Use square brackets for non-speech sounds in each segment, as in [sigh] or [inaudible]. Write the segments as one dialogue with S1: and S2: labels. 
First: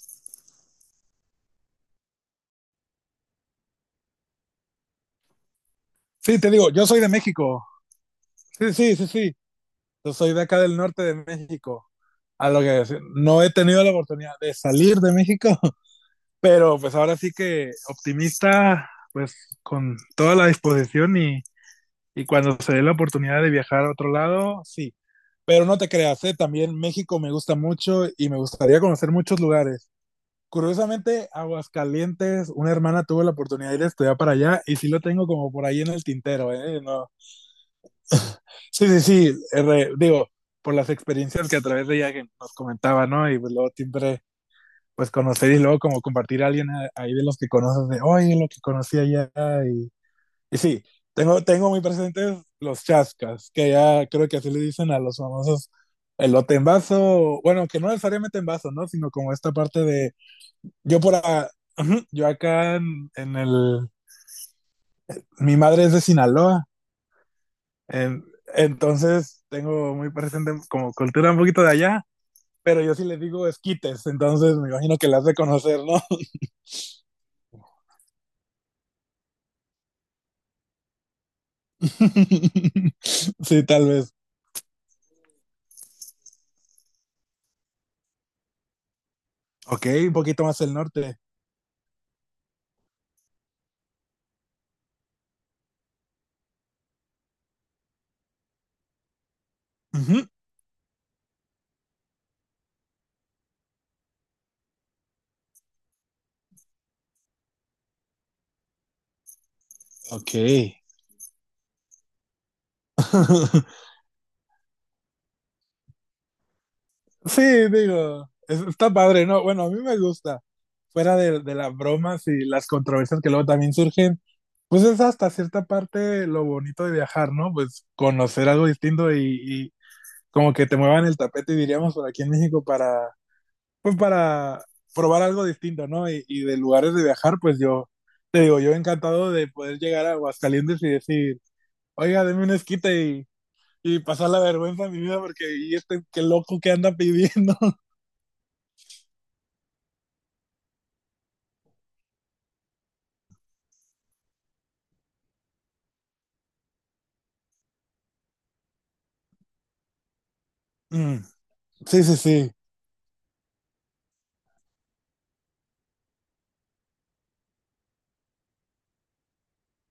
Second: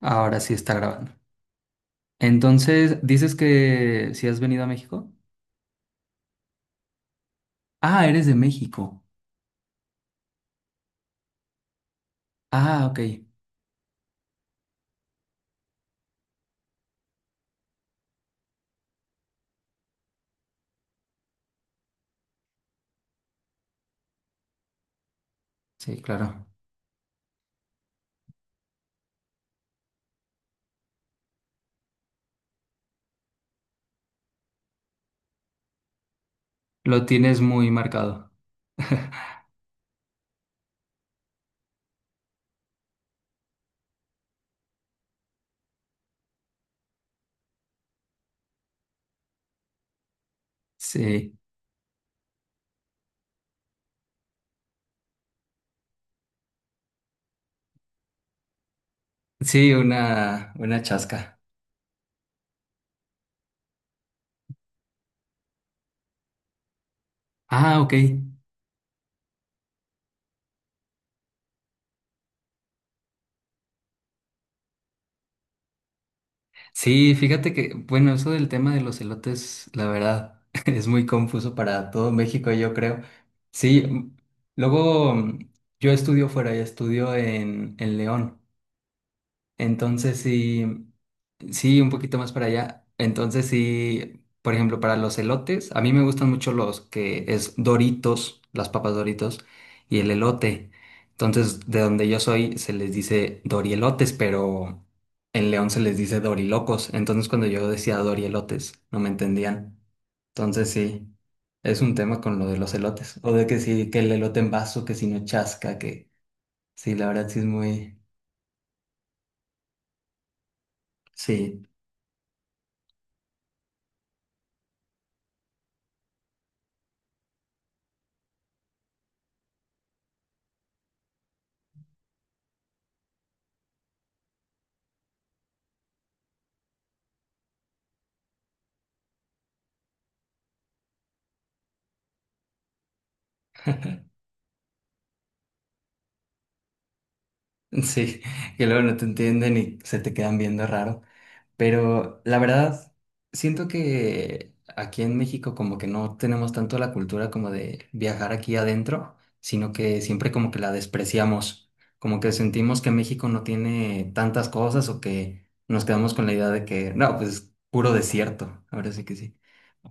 S1: Ahora sí está grabando. Entonces, dices que si has venido a México.
S2: Sí, te digo, yo soy de México.
S1: Ah, eres de
S2: Sí, sí,
S1: México.
S2: sí, sí. Yo soy de acá del norte de México. A lo que
S1: Ah, ok.
S2: decir, no he tenido la oportunidad de salir de México, [laughs] pero pues ahora sí que optimista, pues con toda la disposición y cuando se dé la oportunidad de viajar a otro lado, sí. Pero no te
S1: Sí,
S2: creas, ¿eh?
S1: claro.
S2: También México me gusta mucho y me gustaría conocer muchos lugares. Curiosamente, Aguascalientes, una hermana tuvo la oportunidad de ir a estudiar para allá y sí lo tengo como por ahí en el tintero, ¿eh?
S1: Lo
S2: No,
S1: tienes muy marcado.
S2: sí, sí, sí,
S1: [laughs]
S2: Digo, por las experiencias que a través de ella que nos comentaba, ¿no? Y pues luego siempre, pues conocer y luego como compartir a alguien ahí de los que conoces, de, oye, lo que conocí allá. Y, y sí,
S1: Sí,
S2: tengo muy presentes los chascas, que ya creo que así le dicen a los famosos elote en vaso, bueno, que no necesariamente en vaso, ¿no? Sino como esta
S1: sí,
S2: parte de,
S1: una
S2: yo por
S1: chasca.
S2: acá, yo acá mi madre es de Sinaloa,
S1: Ah, ok.
S2: en- entonces tengo muy presente como cultura un poquito de allá. Pero yo sí les digo esquites, entonces me imagino que las de conocer, ¿no?
S1: Sí, fíjate que, bueno, eso del tema de los elotes, la verdad, [laughs] es muy confuso para todo México, yo creo.
S2: [laughs] Sí,
S1: Sí,
S2: tal vez.
S1: luego yo estudio fuera, y estudio en León.
S2: Ok, un
S1: Entonces
S2: poquito más
S1: sí,
S2: el norte.
S1: sí, un poquito más para allá. Entonces sí, por ejemplo, para los elotes, a mí me gustan mucho los que es Doritos, las papas Doritos y el
S2: Ujú.
S1: elote. Entonces, de donde yo soy se les dice dorielotes, pero en León se les dice dorilocos. Entonces, cuando yo decía dorielotes, no me entendían.
S2: Ok.
S1: Entonces sí, es un tema con lo de los elotes. O de que
S2: [laughs]
S1: sí, que el elote en vaso, que si no chasca, que sí, la verdad sí
S2: Sí,
S1: es muy...
S2: digo, está padre, ¿no? Bueno, a mí me gusta. Fuera de
S1: Sí.
S2: las bromas y las controversias que luego también surgen, pues es hasta cierta parte lo bonito de viajar, ¿no? Pues conocer algo distinto y como que te muevan el tapete, diríamos, por aquí en México para pues para probar algo distinto, ¿no? Y de lugares de viajar, te digo, yo encantado de poder llegar a Aguascalientes y decir, oiga, deme un esquite y pasar la vergüenza de mi vida porque y este qué loco que anda pidiendo.
S1: [laughs]
S2: [laughs]
S1: Sí, que luego no te entienden y se te quedan viendo raro. Pero la verdad, siento que aquí en México como que no tenemos tanto la cultura como de viajar aquí adentro, sino que siempre como que la
S2: Mm,
S1: despreciamos,
S2: sí, sí,
S1: como que
S2: sí.
S1: sentimos que México no tiene tantas cosas o que nos quedamos con la idea de que, no, pues es puro desierto, ahora sí que sí,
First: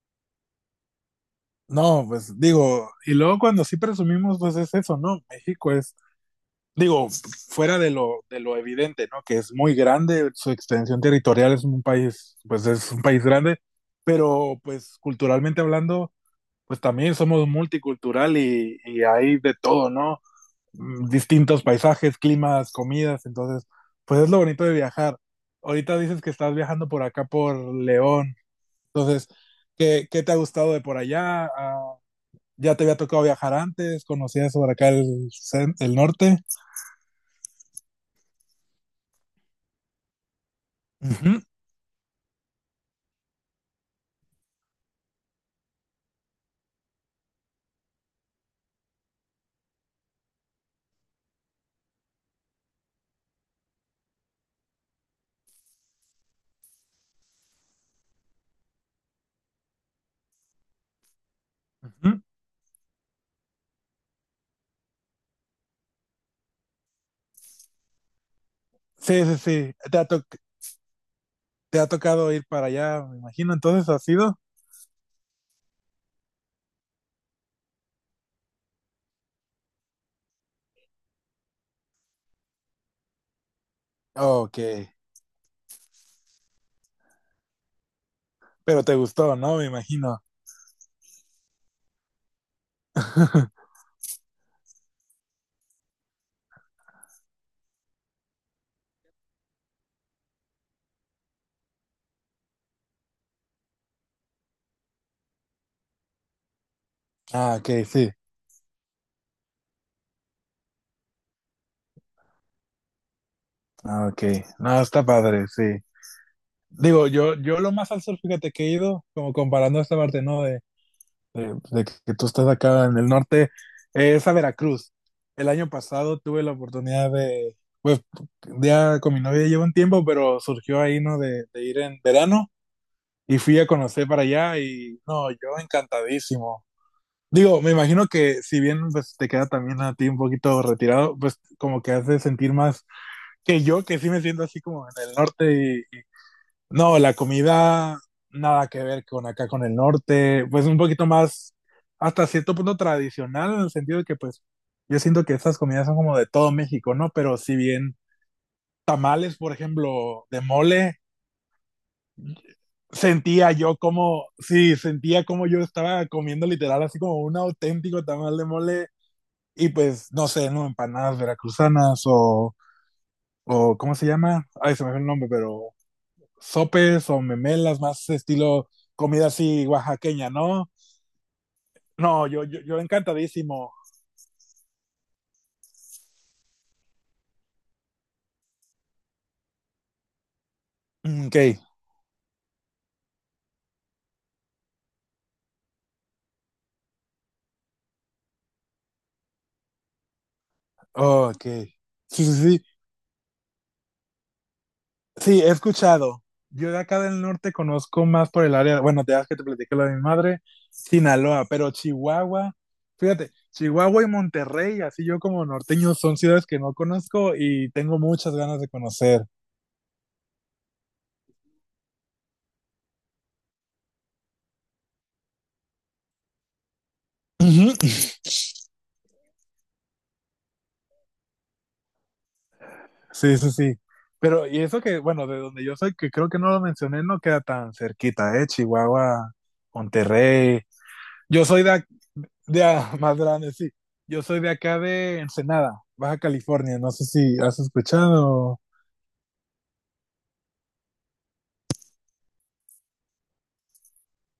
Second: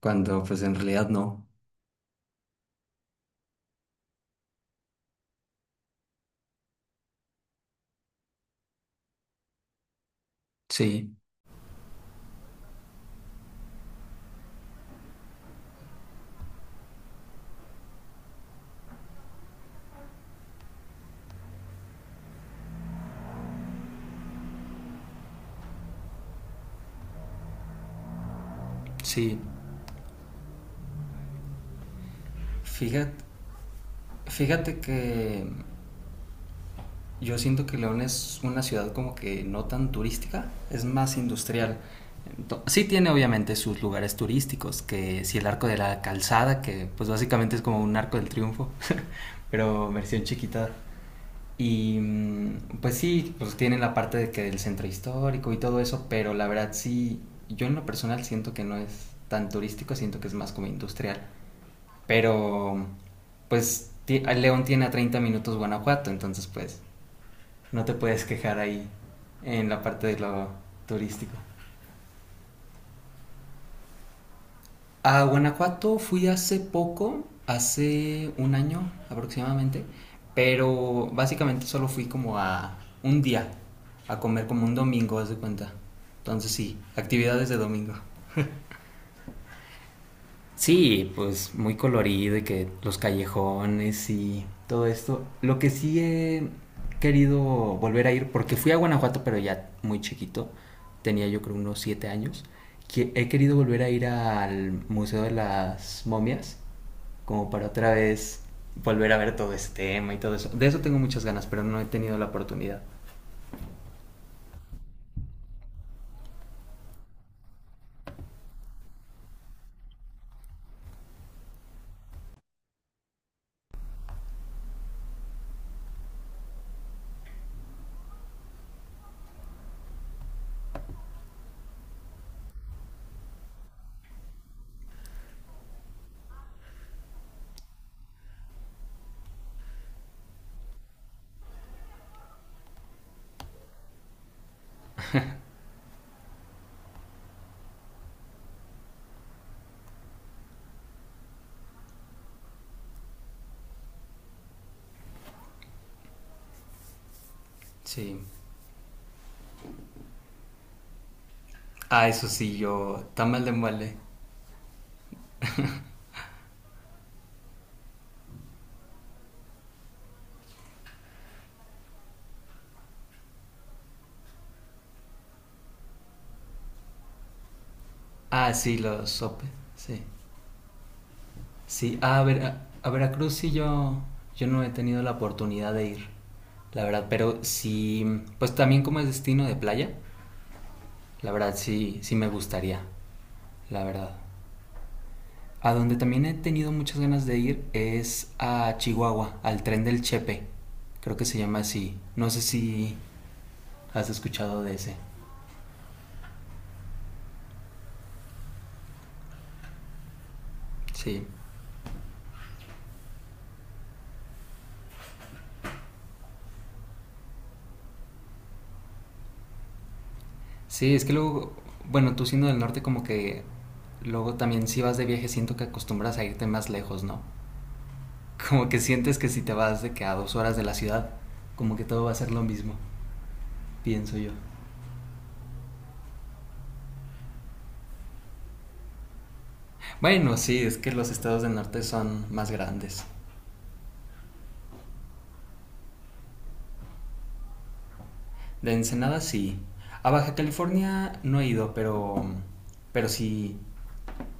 S1: cuando pues en realidad no.
S2: No, pues digo, y luego cuando sí presumimos, pues es eso, ¿no? Digo, fuera de de lo evidente, ¿no? Que es muy grande, su extensión
S1: Sí.
S2: territorial es un país, pues es un país grande, pero pues culturalmente hablando, pues también somos multicultural y hay de todo, ¿no? Mm. Distintos paisajes, climas, comidas, entonces, pues es lo bonito de viajar. Ahorita dices que estás viajando por acá por León, entonces,
S1: Sí.
S2: qué te ha gustado de por allá? Ah, ¿ya te había
S1: Fíjate,
S2: tocado viajar antes? ¿Conocías por
S1: fíjate
S2: acá el,
S1: que
S2: el norte?
S1: yo siento que León es una ciudad como que no tan turística, es más
S2: Ujú,
S1: industrial. Sí tiene obviamente sus lugares turísticos, que si el arco de la calzada, que pues básicamente es como un arco del triunfo, [laughs] pero versión chiquita. Y mm, pues sí, pues tiene la parte de que del centro histórico y todo eso, pero la verdad sí, yo en lo personal siento que no es tan turístico, siento que es más como industrial.
S2: ujú.
S1: Pero pues León tiene a 30 minutos Guanajuato, entonces pues no te puedes quejar ahí
S2: Sí, sí,
S1: en
S2: sí.
S1: la
S2: ¿Te
S1: parte
S2: ha,
S1: de lo turístico.
S2: te ha tocado ir para allá, me imagino? Entonces, ¿ha sido?
S1: A Guanajuato fui hace poco, hace un año aproximadamente, pero básicamente solo fui como a un día, a comer
S2: Ok,
S1: como un domingo, haz de cuenta. Entonces sí, actividades de domingo.
S2: pero te gustó, ¿no? Me imagino.
S1: Sí, pues muy colorido y que los
S2: [laughs]
S1: callejones y todo esto. Lo que sí he querido volver a ir, porque fui a Guanajuato, pero ya muy chiquito, tenía yo creo unos 7 años, que he querido volver a ir al Museo de las Momias, como
S2: Ah,
S1: para
S2: ok,
S1: otra
S2: sí.
S1: vez volver a ver todo este tema y todo eso. De eso tengo muchas ganas, pero no he tenido la oportunidad.
S2: Ah, ok. No, está padre, sí. Digo, yo lo más al sur, fíjate que he ido, como comparando esta parte, ¿no? De, de que tú estás acá en el norte, es a Veracruz. El año pasado tuve la oportunidad de, pues, ya con mi novia llevo un tiempo, pero surgió ahí, ¿no? De ir en verano y fui a conocer para allá y, no, yo encantadísimo. Digo, me imagino que si bien pues, te queda también a ti un poquito retirado, pues como que hace sentir más que yo, que sí me siento así como en el norte. No, la comida nada que ver con acá, con el norte, pues un poquito más, hasta cierto punto tradicional, en el sentido de que pues yo siento que estas comidas son como de todo México, ¿no? Pero si bien
S1: Sí.
S2: tamales, por ejemplo, de mole,
S1: Ah, eso sí, yo, tamal de
S2: sentía yo
S1: mole.
S2: como, sí, sentía como yo estaba comiendo literal así como un auténtico tamal de mole y pues, no sé, ¿no? Empanadas veracruzanas o ¿cómo se llama? Ay, se me fue el nombre, pero sopes o memelas más
S1: Ah,
S2: estilo
S1: sí, los
S2: comida
S1: sopes,
S2: así
S1: sí.
S2: oaxaqueña, ¿no?
S1: Sí, a,
S2: No,
S1: ver,
S2: yo
S1: a Veracruz sí
S2: encantadísimo.
S1: yo no he tenido la oportunidad de ir, la verdad, pero sí, pues también como es destino de playa,
S2: Mm.
S1: la
S2: Ok,
S1: verdad sí, sí me gustaría, la verdad. A donde también he tenido muchas ganas de ir es a Chihuahua, al tren del Chepe, creo que
S2: oh,
S1: se
S2: ok.
S1: llama así,
S2: Sí,
S1: no
S2: sí,
S1: sé
S2: sí.
S1: si has escuchado de ese.
S2: Sí, he escuchado. Yo de acá del norte conozco más por el área, bueno, te das que te platiqué lo de mi madre,
S1: Sí,
S2: Sinaloa, pero Chihuahua, fíjate, Chihuahua y Monterrey, así yo como norteño, son ciudades que no conozco y tengo muchas ganas de conocer.
S1: sí, es que luego, bueno, tú siendo del norte como que luego también si vas de viaje siento que acostumbras a irte más lejos, ¿no?
S2: Ujú.
S1: Como que sientes que si te vas de que a 2 horas de la ciudad, como que todo va a ser lo mismo,
S2: Sí, sí, sí.
S1: pienso yo.
S2: Pero, y eso que, bueno, de donde yo soy, que creo que no lo mencioné, no queda tan cerquita, ¿eh? Chihuahua,
S1: Bueno, sí,
S2: Monterrey.
S1: es que los estados
S2: Yo
S1: del
S2: soy de,
S1: norte
S2: ac-
S1: son más
S2: de a- [laughs]
S1: grandes.
S2: más grande, sí. Yo soy de acá de Ensenada, Baja California. No sé si has escuchado.
S1: De Ensenada sí. A Baja California no he ido, pero pero sí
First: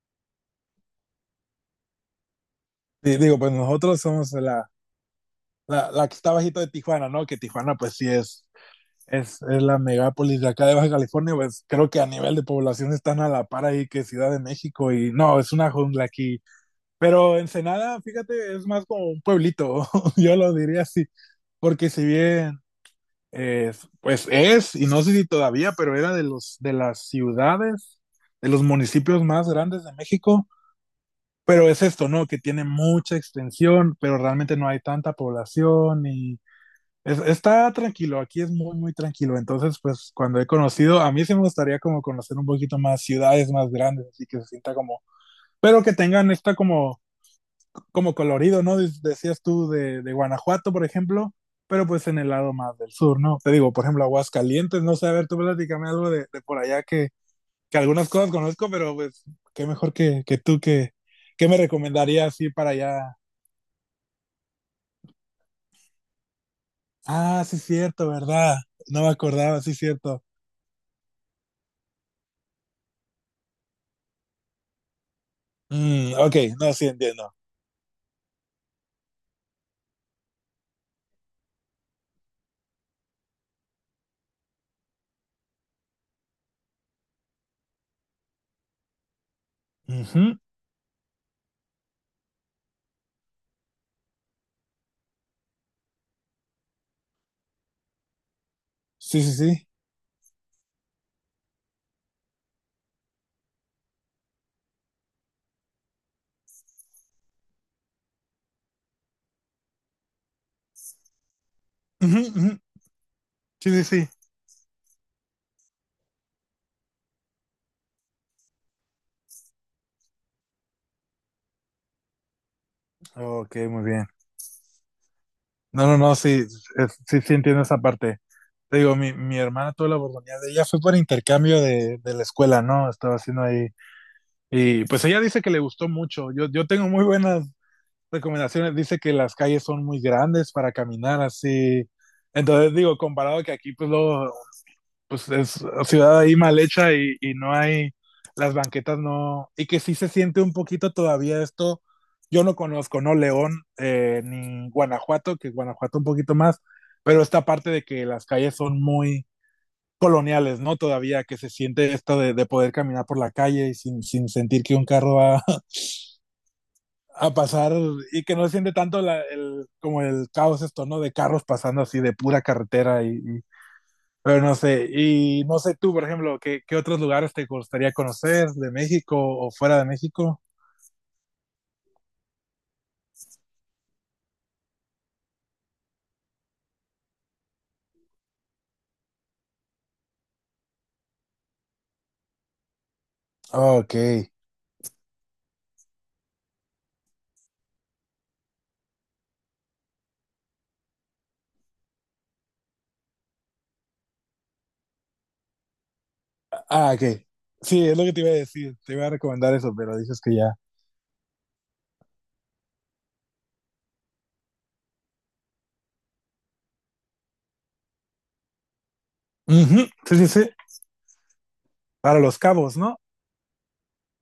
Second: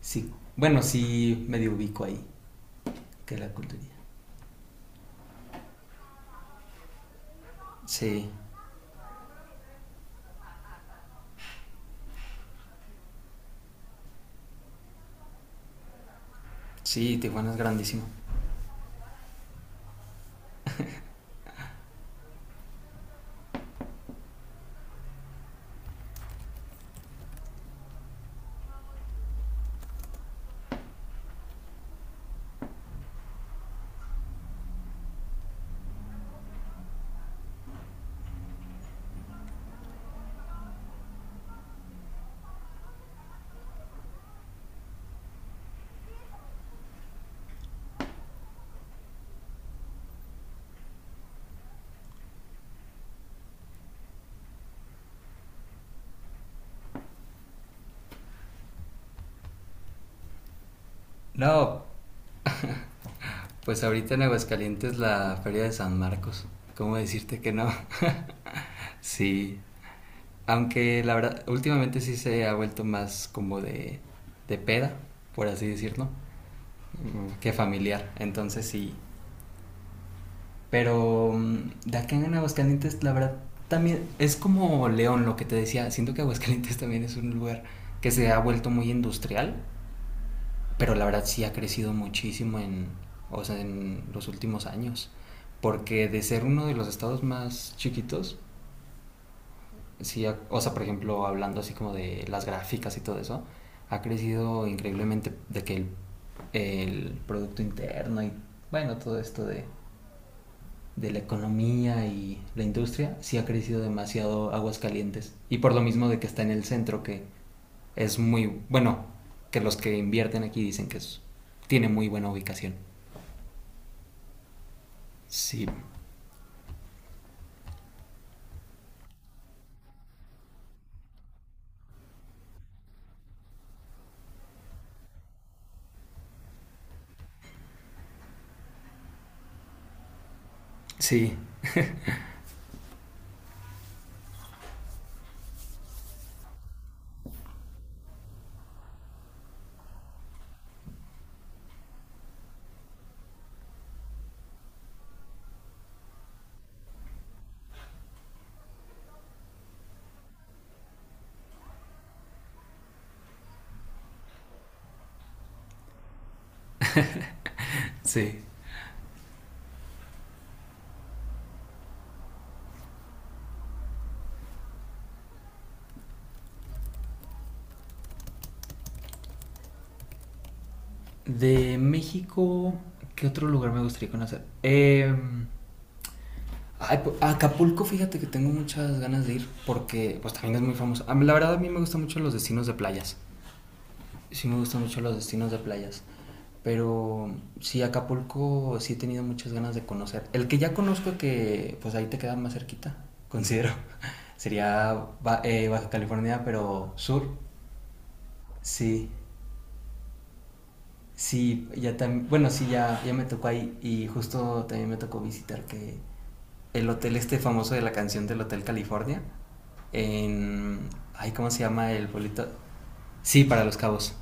S1: sí, bueno, sí medio ubico ahí
S2: Sí,
S1: que
S2: digo,
S1: la
S2: pues
S1: cultura.
S2: nosotros somos la que está bajito de Tijuana, ¿no? Que Tijuana, pues sí
S1: Sí.
S2: es la megápolis de acá de Baja California. Pues creo que a nivel de población están a la par ahí que Ciudad de México. Y no, es una jungla aquí.
S1: Sí,
S2: Pero
S1: Tijuana es
S2: Ensenada,
S1: grandísimo.
S2: fíjate, es más como un pueblito, [laughs] yo lo diría así, porque si bien, eh, pues es, y no sé si todavía, pero era de de las ciudades, de los municipios más grandes de México, pero es esto, ¿no? Que tiene mucha extensión, pero realmente no hay tanta población y está tranquilo, aquí es muy, muy tranquilo. Entonces, pues cuando he conocido, a mí sí me gustaría como conocer un poquito más ciudades más grandes, así que se sienta como, pero que tengan esta como como colorido, ¿no? Decías tú de Guanajuato, por ejemplo, pero pues en el lado más del sur, ¿no? Te digo, por ejemplo, Aguascalientes, no sé, a ver, tú platícame algo de por allá que algunas cosas conozco, pero pues qué mejor que tú que, qué me
S1: No,
S2: recomendarías así para allá.
S1: pues ahorita en Aguascalientes la Feria de San Marcos. ¿Cómo decirte
S2: Ah,
S1: que
S2: sí,
S1: no?
S2: cierto, ¿verdad?
S1: [laughs]
S2: No me
S1: Sí,
S2: acordaba, sí, cierto.
S1: aunque la verdad, últimamente sí se ha vuelto más como de peda, por así decirlo,
S2: Mm, ok, no, sí entiendo.
S1: que familiar. Entonces sí. Pero de acá en Aguascalientes, la verdad, también es como León, lo que te decía. Siento que Aguascalientes [laughs] también es un lugar que se ha vuelto muy industrial,
S2: Ujú,
S1: pero la verdad sí ha crecido muchísimo en, o sea, en los últimos años. Porque de ser uno de los estados más chiquitos,
S2: sí, sí, sí.
S1: sí, o sea, por ejemplo, hablando así como de las gráficas y todo eso, ha crecido increíblemente de que el Producto Interno y, bueno, todo esto de la economía
S2: Ujú,
S1: y
S2: ujú,
S1: la industria, sí ha
S2: sí,
S1: crecido
S2: sí, sí.
S1: demasiado Aguascalientes. Y por lo mismo de que está en el centro, que es muy, bueno, que los que invierten aquí dicen que es, tiene muy buena ubicación.
S2: Ok, muy bien.
S1: Sí,
S2: No, no, no, sí, sí, sí entiendo esa parte. Te digo, mi hermana tuvo la oportunidad de ella, fue por intercambio de la escuela, ¿no? Estaba haciendo ahí. Y pues ella dice que le gustó mucho. Yo tengo muy buenas recomendaciones. Dice que las calles son muy grandes para caminar
S1: sí,
S2: así. Entonces digo, comparado que aquí, pues luego pues es ciudad ahí mal hecha y no hay, las banquetas no, y que sí se siente un poquito todavía esto, yo no conozco, no León ni Guanajuato, que Guanajuato un poquito más, pero esta parte de que las calles son muy coloniales, ¿no? Todavía que se siente esto de poder caminar por la calle y sin, sin sentir que un carro va [laughs] a pasar y
S1: sí.
S2: que no se siente tanto como el caos esto, ¿no? De carros pasando así de pura carretera y pero no sé, y no sé tú, por ejemplo, qué otros lugares te gustaría conocer de México o fuera de México?
S1: De México, ¿qué otro lugar me gustaría conocer? Ay, pues, a Acapulco, fíjate que tengo muchas ganas de ir porque pues también es muy famoso. A mí, la verdad a mí me gustan mucho los destinos de playas.
S2: Ok.
S1: Sí me gustan mucho los destinos de playas. Pero sí, Acapulco sí he tenido muchas ganas de conocer. El que ya conozco que pues ahí te queda más cerquita, considero. [laughs] Sería Baja California, pero
S2: Ah, ok.
S1: sur.
S2: Sí, es lo que te iba a decir. Te iba
S1: Sí,
S2: a recomendar eso, pero dices que ya.
S1: sí, ya también, bueno, sí, ya, ya me tocó ahí y justo también me tocó visitar que el hotel este famoso de la canción del Hotel California.
S2: Ujú, sí, sí, sí.
S1: En... Ay, ¿cómo se llama el
S2: Para los
S1: pueblito?
S2: cabos, ¿no?
S1: Sí, para Los Cabos,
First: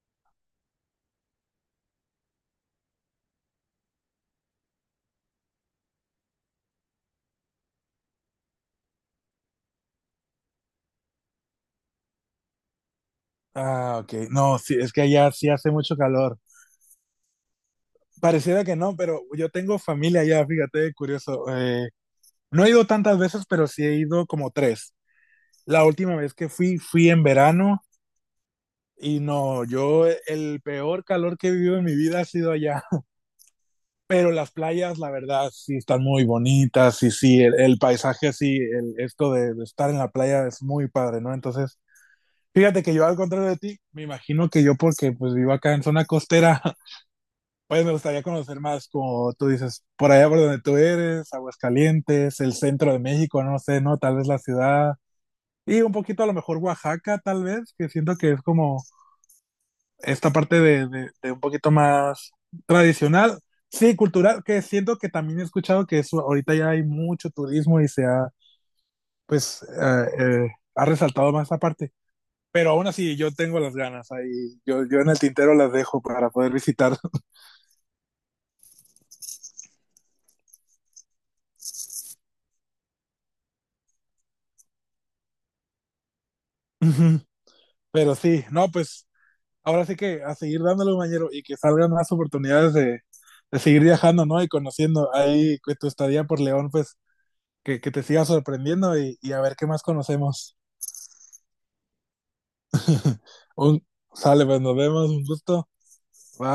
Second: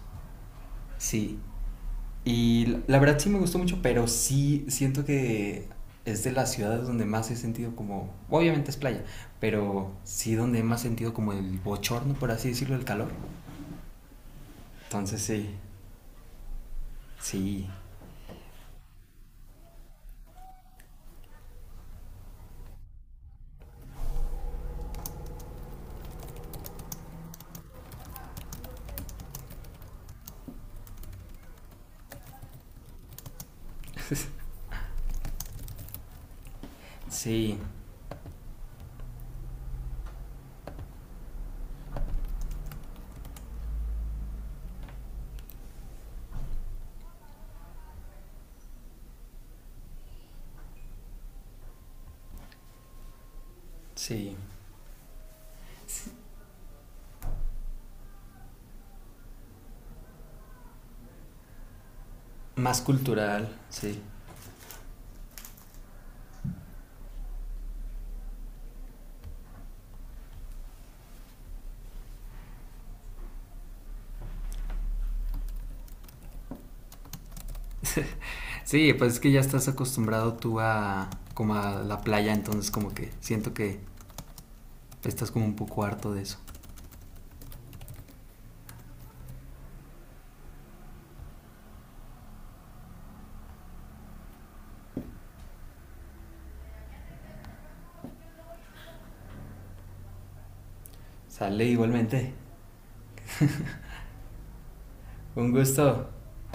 S1: sí. Y la verdad sí me gustó mucho, pero sí siento que es de las ciudades donde más he sentido como... Obviamente es playa, pero sí donde más he sentido como el bochorno, por así decirlo, el calor.
S2: Ah, ok. No, sí, es que
S1: Entonces
S2: allá
S1: sí,
S2: sí hace mucho calor.
S1: sí,
S2: Pareciera que no, pero yo tengo familia allá, fíjate, curioso. No he ido tantas veces, pero sí he ido como tres. La última vez que fui, fui en verano. Y no, yo el peor calor que he vivido en mi vida ha sido allá. [laughs]
S1: [laughs]
S2: Pero las playas, la verdad, sí están muy bonitas y sí,
S1: sí,
S2: el paisaje, sí, el, esto de estar en la playa es muy padre, ¿no? Entonces, fíjate que yo al contrario de ti, me imagino que yo porque pues vivo acá en zona costera, [laughs] pues me gustaría conocer más, como tú dices, por allá por donde tú eres, Aguascalientes, el centro de México, no sé, ¿no? Tal vez
S1: sí.
S2: la ciudad. Y un poquito a lo mejor Oaxaca, tal vez, que siento que es como esta parte de un poquito más
S1: Más
S2: tradicional,
S1: cultural,
S2: sí,
S1: sí.
S2: cultural, que siento que también he escuchado que eso, ahorita ya hay mucho turismo y se ha, pues, eh, ha resaltado más esa parte. Pero aún así, yo tengo las ganas ahí, yo en el tintero las dejo para poder visitar.
S1: Sí, pues es que ya estás acostumbrado tú a como a la playa, entonces como que siento que estás como un poco harto de eso.
S2: [laughs] Ujú. Pero sí, no, pues ahora sí que a seguir dándole un y que salgan más oportunidades de seguir viajando, ¿no? Y conociendo ahí que tu estadía por León, pues que te siga sorprendiendo y a ver qué más conocemos.
S1: Sale igualmente.
S2: [laughs] Un, sale, pues nos vemos, un
S1: Un
S2: gusto.
S1: gusto.
S2: Bye.